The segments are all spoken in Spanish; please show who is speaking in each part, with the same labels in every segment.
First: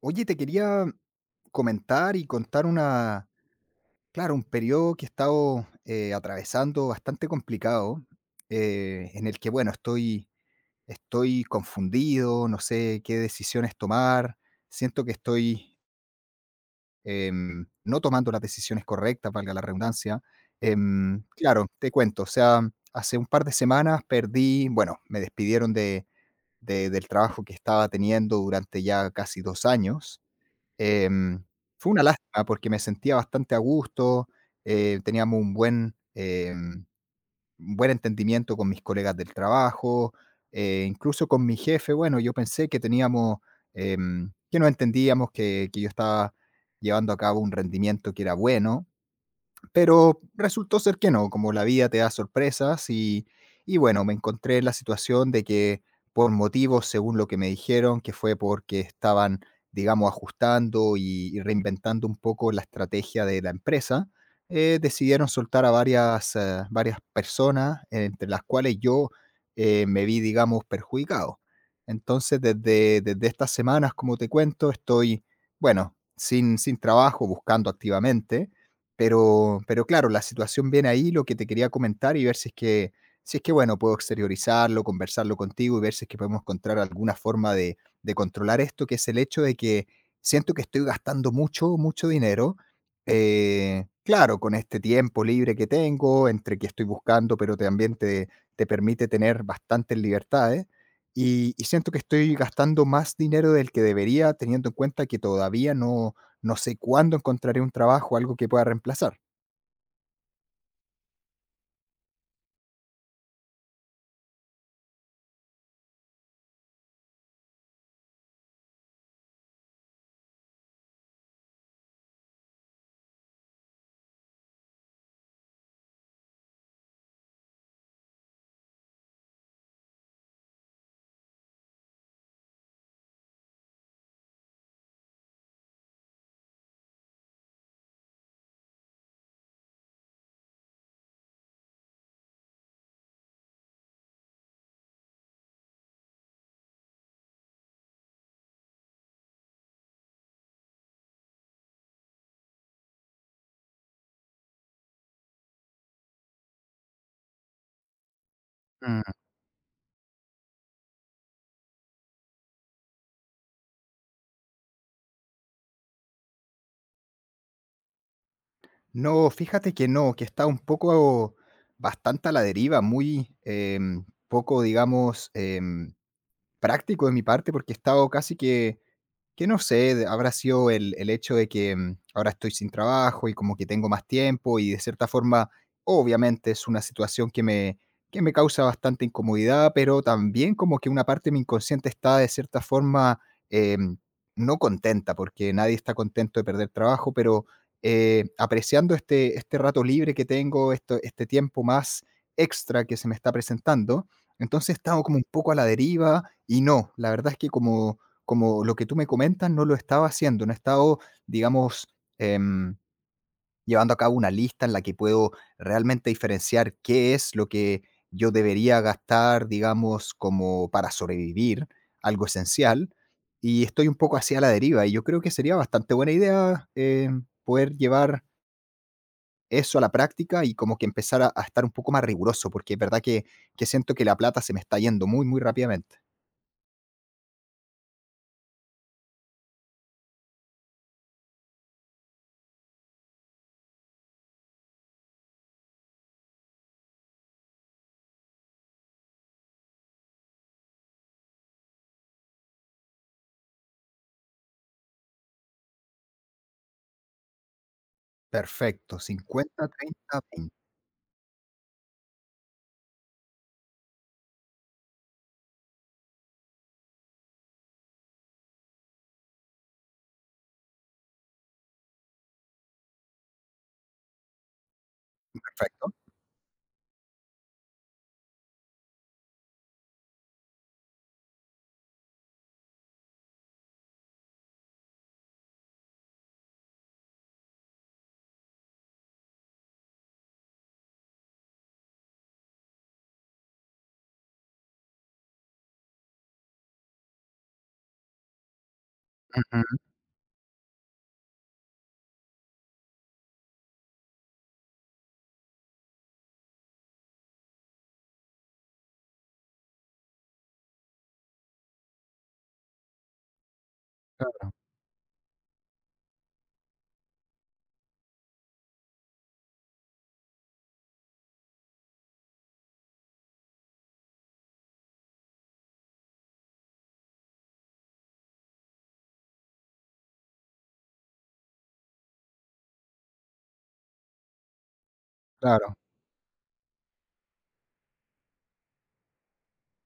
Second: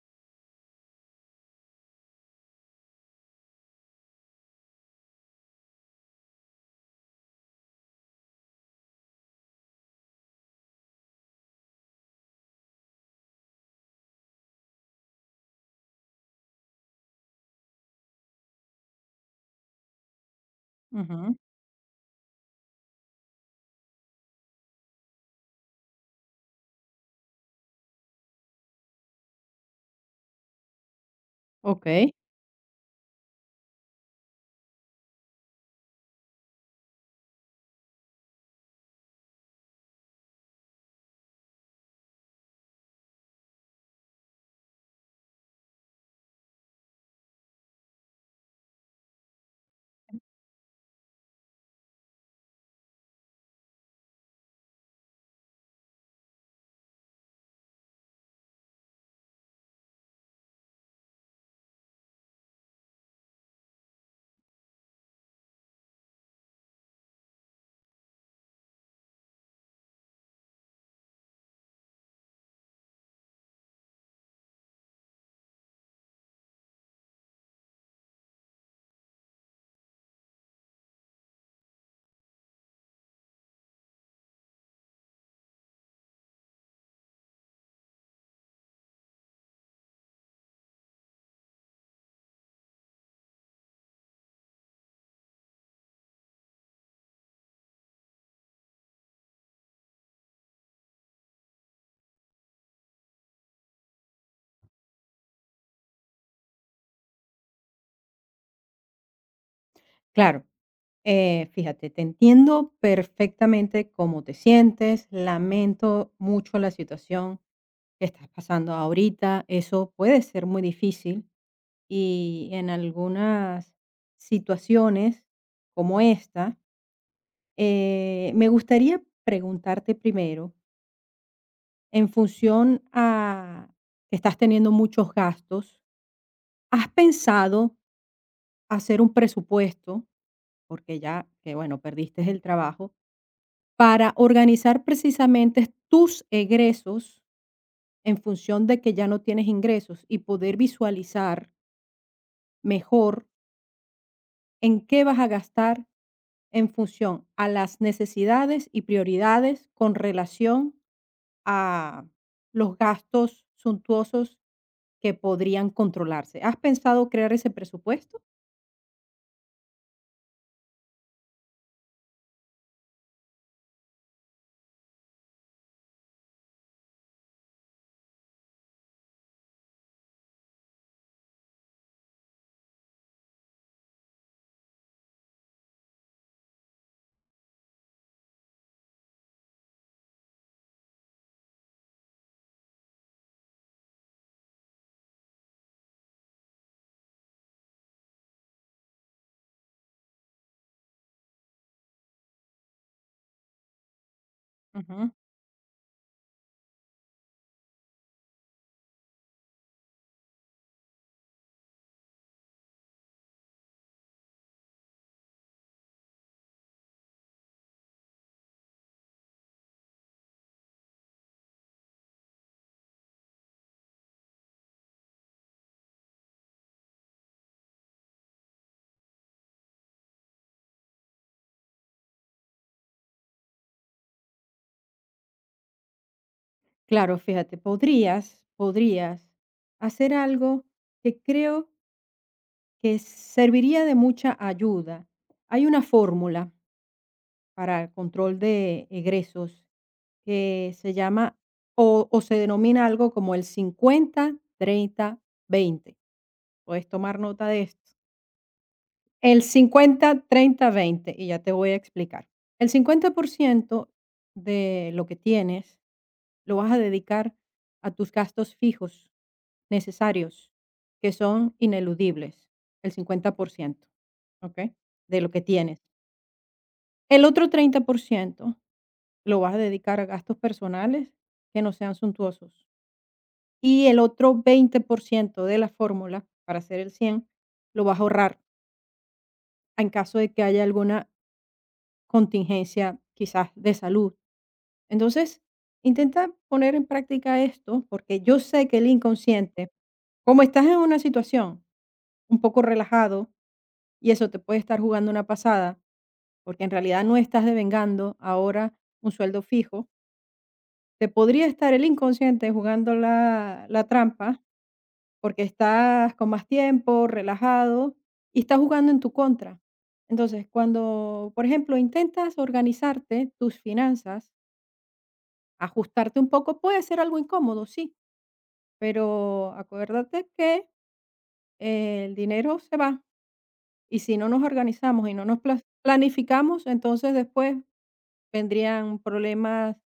Speaker 1: Oye, te quería comentar y contar claro, un periodo que he estado atravesando bastante complicado, en el que, bueno, estoy confundido, no sé qué decisiones tomar. Siento que estoy no tomando las decisiones correctas, valga la redundancia.
Speaker 2: Ujú,
Speaker 1: Claro, te cuento, o sea, hace un par de semanas perdí, bueno, me despidieron del trabajo que estaba teniendo durante ya casi 2 años. Em, Fue una
Speaker 2: okey,
Speaker 1: lástima porque me sentía bastante a gusto. Teníamos un un buen entendimiento con mis colegas del trabajo, incluso con mi jefe. Bueno, yo pensé que teníamos, que nos entendíamos, que yo estaba llevando a cabo un rendimiento que era bueno, pero resultó ser que no, como la vida te da sorpresas y bueno, me encontré en la situación de que por motivos, según lo que me dijeron, que fue porque estaban, digamos, ajustando y reinventando un poco la estrategia de la empresa. Decidieron soltar a varias personas, entre las cuales yo me vi, digamos, perjudicado. Entonces, desde estas semanas, como te cuento, estoy, bueno, sin trabajo, buscando activamente, pero claro, la situación viene ahí. Lo que te quería comentar y ver si es que, si es que, bueno, puedo exteriorizarlo, conversarlo contigo y ver si es que podemos encontrar alguna forma de controlar esto, que es el hecho de que siento que estoy gastando mucho, mucho dinero. Claro, con este tiempo libre que tengo, entre que estoy buscando, pero también te permite tener bastantes libertades. Y siento que estoy gastando más dinero del que debería, teniendo en cuenta que todavía no sé cuándo encontraré un trabajo, algo que pueda reemplazar.
Speaker 2: claro. Fíjate, te entiendo perfectamente cómo te sientes, lamento mucho la situación que estás pasando ahorita, eso puede ser muy difícil y en algunas situaciones como esta, me gustaría preguntarte primero, en función a que estás teniendo muchos gastos, ¿has pensado hacer un presupuesto? Porque ya que bueno, perdiste el trabajo, para organizar precisamente tus egresos en función de que ya no tienes ingresos y poder visualizar mejor en qué vas a gastar en función a las necesidades y
Speaker 1: Mm.
Speaker 2: prioridades con relación a los gastos suntuosos que podrían controlarse. ¿Has pensado crear ese presupuesto?
Speaker 1: No, fíjate que no, que está un poco bastante a la deriva, poco, digamos, práctico de mi parte, porque he estado casi que no sé, de- habrá sido el hecho de que ahora estoy sin trabajo y como que tengo más tiempo y, de cierta forma, obviamente es una situación que que me causa bastante incomodidad, pero también como que una parte de mi inconsciente está de cierta forma eh, no contenta, porque nadie está contento de perder trabajo, pero apreciando este rato libre que tengo, esto, este tiempo más extra que se me está presentando. Entonces he
Speaker 2: Ujú.
Speaker 1: como un poco a la deriva y no, la verdad es que como como lo que tú me comentas, no lo he estado haciendo, no he estado, digamos, em, llevando a cabo una lista en la que puedo realmente diferenciar qué es lo que yo debería gastar, digamos, como para sobrevivir, algo esencial. Y estoy un poco hacia la deriva, y yo creo que sería bastante buena idea poder llevar eso a la práctica y como que empezar a estar un poco más riguroso, porque es verdad que siento que la plata se me está yendo muy, muy rápidamente.
Speaker 2: Claro, fíjate, podrías hacer algo que creo que serviría de mucha ayuda. Hay una fórmula para el control de egresos que se llama o se denomina algo como el 50/30/20. Puedes tomar nota de esto.
Speaker 1: Perfecto,
Speaker 2: El
Speaker 1: cincuenta treinta
Speaker 2: 50
Speaker 1: 20,
Speaker 2: 30 veinte, y ya te voy a explicar. El 50% de lo que tienes lo vas a dedicar a tus gastos fijos necesarios, que son ineludibles, el 50%. Okey. De lo que tienes.
Speaker 1: perfecto.
Speaker 2: El otro 30% lo vas a dedicar a gastos personales que no sean suntuosos, y el otro 20% de la fórmula, para hacer el 100, lo vas a ahorrar en caso de que haya alguna contingencia, quizás de salud. Entonces, intenta poner en práctica esto, porque yo sé que el inconsciente, como estás en una situación un poco relajado, y eso te puede estar jugando una pasada, porque en realidad no estás devengando ahora un sueldo fijo. Te podría estar el inconsciente jugando la trampa,
Speaker 1: Claro,
Speaker 2: porque estás con más tiempo, relajado, y está jugando en tu contra. Entonces, cuando, por ejemplo, intentas organizarte tus finanzas, ajustarte un poco, puede ser algo incómodo, sí, pero acuérdate que el dinero se va, y si no nos organizamos y no nos plas
Speaker 1: claro,
Speaker 2: planificamos, entonces después vendrían problemas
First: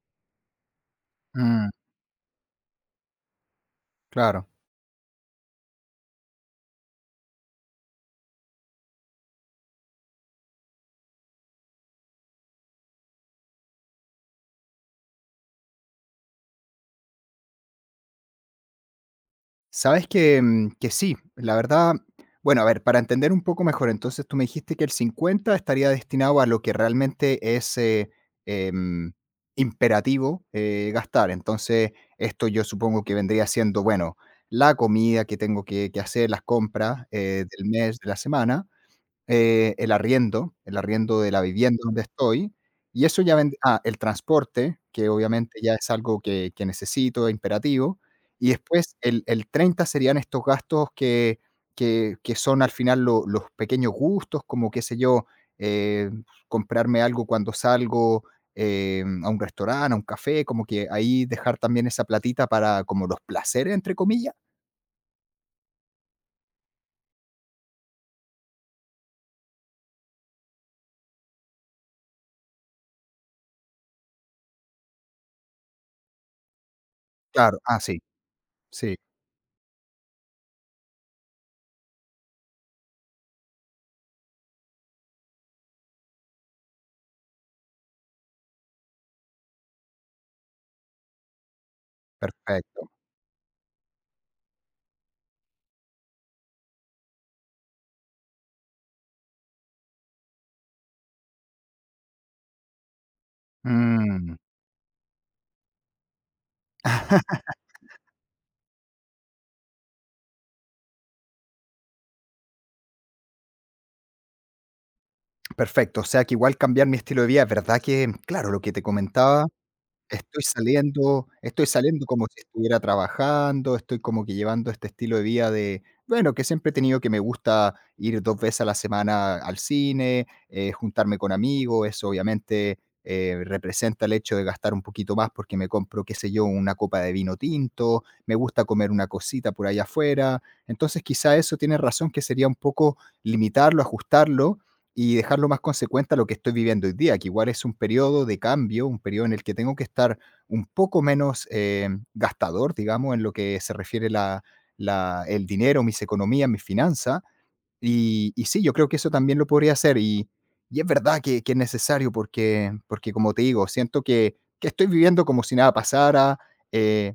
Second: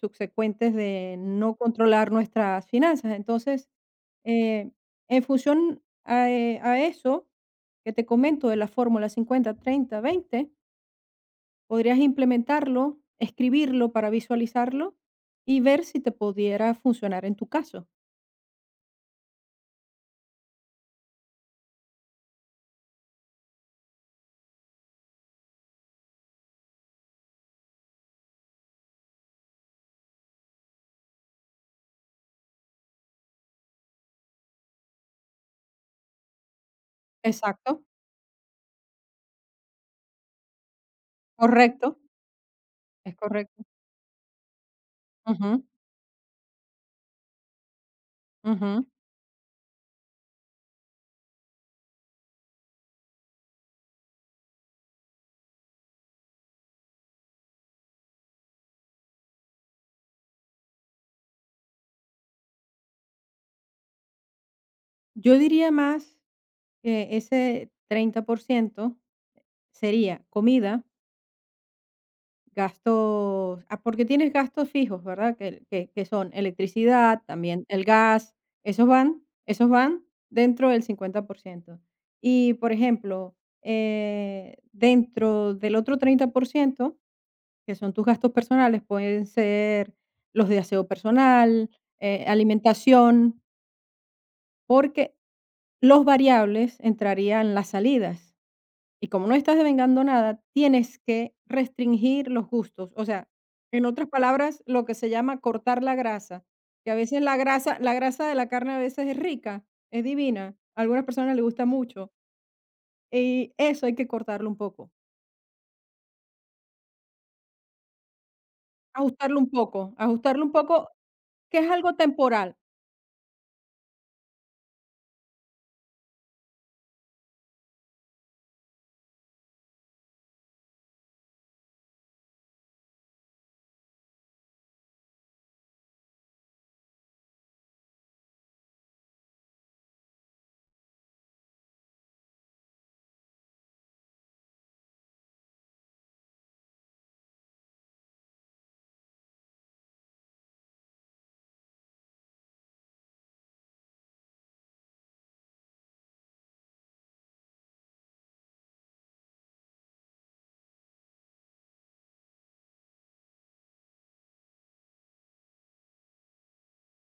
Speaker 2: subsecuentes de no
Speaker 1: mm,
Speaker 2: controlar nuestras finanzas. Entonces,
Speaker 1: claro.
Speaker 2: eh, en función a eso que te comento de la fórmula 50/30/20, podrías implementarlo, escribirlo para visualizarlo y ver si te pudiera funcionar en tu caso.
Speaker 1: Sabes que, mm, que sí, la verdad, bueno, a ver, para entender un poco mejor, entonces tú me dijiste que el 50 estaría destinado a lo que realmente es em, imperativo gastar. Entonces, esto yo supongo que vendría siendo, bueno, la comida que tengo que hacer, las compras del
Speaker 2: Exacto,
Speaker 1: mes, de la semana. El arriendo de la vivienda
Speaker 2: correcto,
Speaker 1: donde estoy, y
Speaker 2: es
Speaker 1: eso ya ven
Speaker 2: correcto.
Speaker 1: ah, el transporte, que obviamente
Speaker 2: Ujú,
Speaker 1: ya es algo que necesito, imperativo. Y
Speaker 2: ujú.
Speaker 1: después el 30 serían estos gastos que que son al final lo los pequeños gustos, como, qué sé yo, eh, comprarme algo cuando salgo, a un restaurante, a un café, como que ahí dejar también esa platita para como los placeres, entre comillas.
Speaker 2: Yo diría más que ese 30% sería comida. Gastos, porque tienes gastos fijos, ¿verdad? Que son electricidad,
Speaker 1: Claro,
Speaker 2: también
Speaker 1: ah,
Speaker 2: el
Speaker 1: sí,
Speaker 2: gas, esos
Speaker 1: sí,
Speaker 2: van esos van dentro del 50%. Y, por ejemplo, dentro del otro 30% que son tus gastos personales, pueden ser los de aseo personal,
Speaker 1: perfecto.
Speaker 2: alimentación, porque los variables entrarían las salidas. Y como no estás devengando nada, tienes que restringir los gustos. O sea, en otras
Speaker 1: Mm.
Speaker 2: palabras, lo que se llama cortar la grasa, que a veces la grasa de la carne a veces es rica, es divina, a algunas personas les gusta mucho, y eso hay que cortarlo un poco,
Speaker 1: Perfecto, o sea que igual cambiar mi estilo de vida, es verdad que, claro, lo que te
Speaker 2: ajustarlo
Speaker 1: comentaba,
Speaker 2: un poco, ajustarlo un poco, que
Speaker 1: estoy
Speaker 2: es algo
Speaker 1: saliendo como si
Speaker 2: temporal.
Speaker 1: estuviera trabajando, estoy como que llevando este estilo de vida de, bueno, que siempre he tenido, que me gusta ir 2 veces a la semana al cine, juntarme con amigos. Eso obviamente representa el hecho de gastar un poquito más porque me compro, qué sé yo, una copa de vino tinto, me gusta comer una cosita por allá afuera. Entonces, quizá eso tiene razón, que sería un poco limitarlo, ajustarlo y dejarlo más consecuente a lo que estoy viviendo hoy día, que igual es un periodo de cambio, un periodo en el que tengo que estar un poco menos gastador, digamos, en lo que se refiere el dinero, mis economías, mis finanzas. Y sí, yo creo que eso también lo podría hacer. Y es verdad que es necesario, porque, porque, como te digo, siento que estoy viviendo como si nada pasara. eh,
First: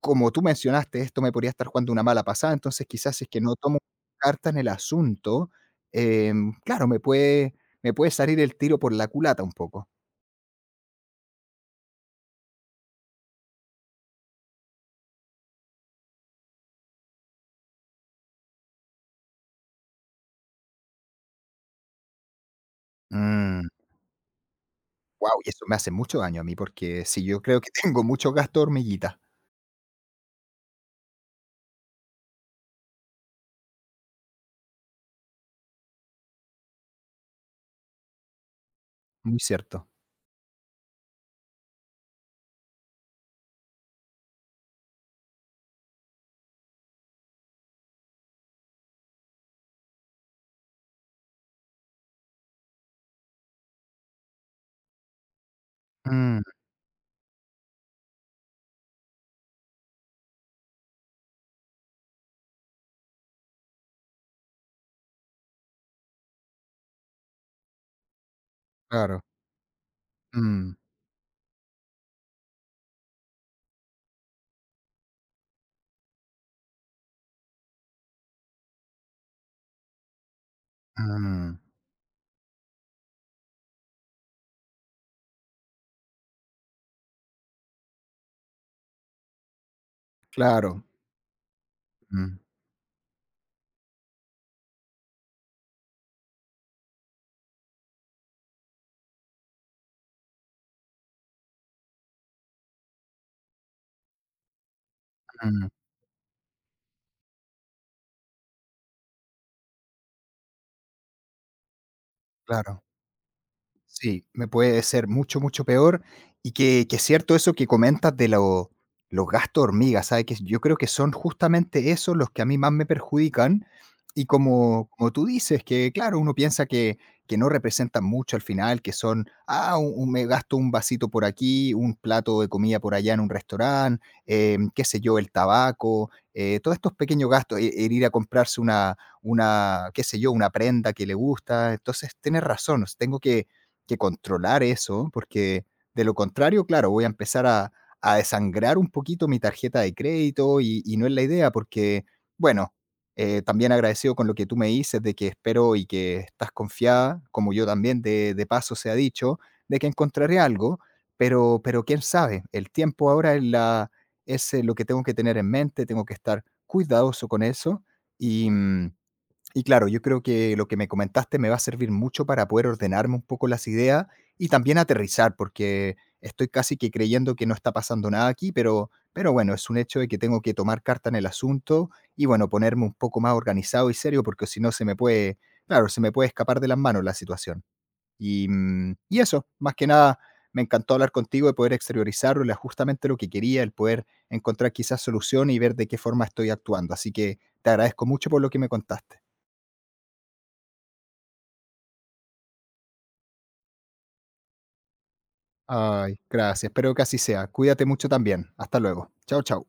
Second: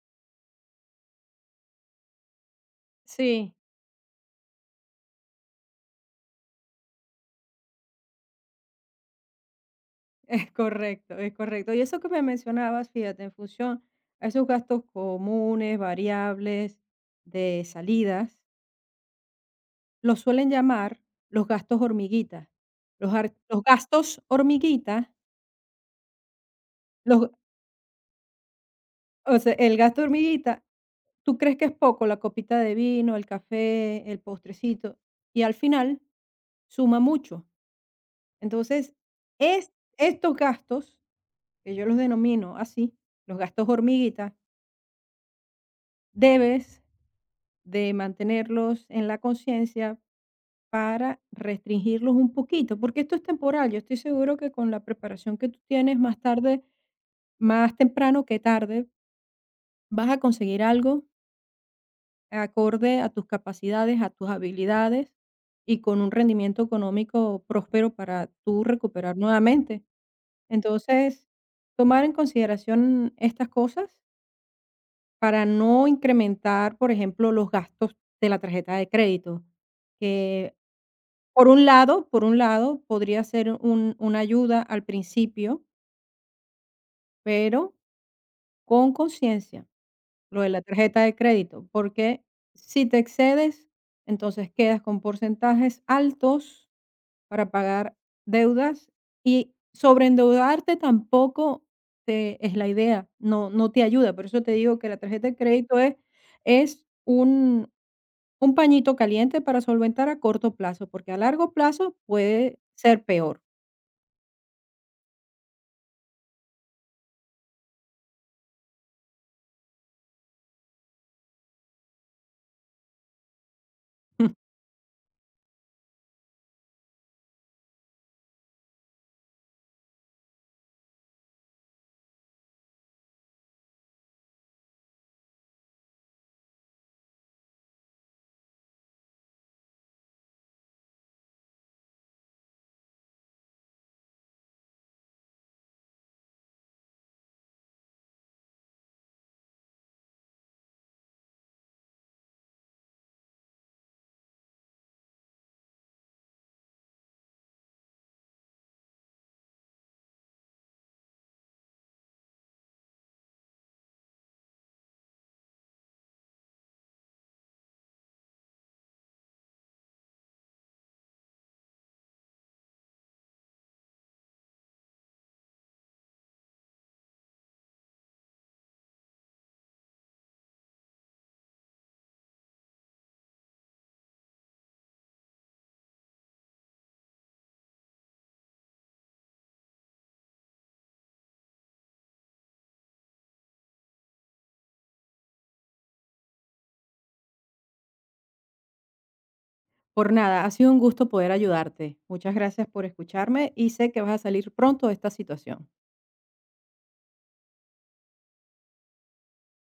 Speaker 1: como tú mencionaste, esto me podría estar jugando una mala pasada. Entonces, quizás si es que
Speaker 2: Sí,
Speaker 1: no tomo cartas en el asunto, claro, me puede salir el tiro por la culata un poco.
Speaker 2: es correcto, es correcto. Y eso que me mencionabas, fíjate, en función a esos gastos comunes, variables, de salidas, los suelen llamar los gastos hormiguita. Los
Speaker 1: Mm,
Speaker 2: gastos hormiguita,
Speaker 1: guau, y eso me hace mucho daño a mí, porque sí,
Speaker 2: los
Speaker 1: yo creo que tengo mucho gasto de hormiguita,
Speaker 2: o sea, el gasto hormiguita, tú crees que es poco, la copita de vino, el café, el postrecito, y al final suma mucho. Entonces,
Speaker 1: muy
Speaker 2: es
Speaker 1: cierto.
Speaker 2: estos gastos, que yo los denomino así, los gastos hormiguita, debes de mantenerlos en la conciencia para restringirlos un poquito, porque esto es temporal. Yo estoy seguro que con la preparación que tú tienes más
Speaker 1: Mm,
Speaker 2: tarde. Más temprano que tarde vas a conseguir algo acorde a tus capacidades, a tus habilidades y con un rendimiento económico próspero para tú recuperar
Speaker 1: claro,
Speaker 2: nuevamente.
Speaker 1: mm,
Speaker 2: Entonces, tomar en consideración estas cosas para no incrementar, por ejemplo, los gastos de la tarjeta de crédito, que por
Speaker 1: mm,
Speaker 2: un lado, por un lado podría ser una ayuda al principio, pero con conciencia. Lo de la
Speaker 1: claro,
Speaker 2: tarjeta de crédito, porque
Speaker 1: mm,
Speaker 2: si te excedes, entonces quedas con porcentajes altos para pagar deudas, y sobreendeudarte tampoco te es la idea, no te ayuda. Por eso te digo que la tarjeta de
Speaker 1: mm,
Speaker 2: crédito es un pañito caliente para solventar a corto plazo, porque a largo plazo puede
Speaker 1: claro.
Speaker 2: ser peor.
Speaker 1: Sí, me puede ser mucho, mucho peor. Y que es cierto eso que comentas de lo- los gastos hormigas, ¿sabes? Que yo creo que son justamente esos los que a mí más me perjudican. Y como, como tú dices, que claro, uno piensa que no representan mucho al final, que son, ah, me gasto un vasito por aquí, un plato de comida por allá en un restaurante, qué sé yo, el tabaco, todos estos pequeños gastos, e- el ir a comprarse qué sé yo, una prenda que le gusta. Entonces, tienes razón, tengo que controlar eso, porque de lo contrario, claro, voy a empezar a desangrar un poquito mi tarjeta de crédito, y no es la idea, porque, bueno, también agradecido con lo que tú me dices, de que espero y que estás confiada, como yo también de paso se ha dicho, de que encontraré algo, pero quién sabe, el tiempo ahora es lo que tengo que tener en mente, tengo que estar cuidadoso con eso y, mm, y claro, yo creo que lo que me comentaste me va a servir mucho para poder ordenarme un poco las ideas y también aterrizar, porque estoy casi que creyendo que no está pasando nada aquí, pero bueno, es un hecho de que tengo que tomar carta en el asunto y, bueno, ponerme un poco más organizado y serio, porque si no claro, se me puede escapar de las manos la situación. Y, mm, y eso, más que nada, me encantó hablar contigo y poder exteriorizarlo, era justamente lo que quería, el poder encontrar quizás solución y ver de qué forma estoy actuando. Así que te agradezco mucho por lo que me contaste.
Speaker 2: Por nada, ha sido un gusto poder ayudarte. Muchas gracias por escucharme y sé que vas a salir pronto de esta situación.
Speaker 1: Ay, gracias. Espero que así sea. Cuídate mucho también. Hasta luego. Chao, chao.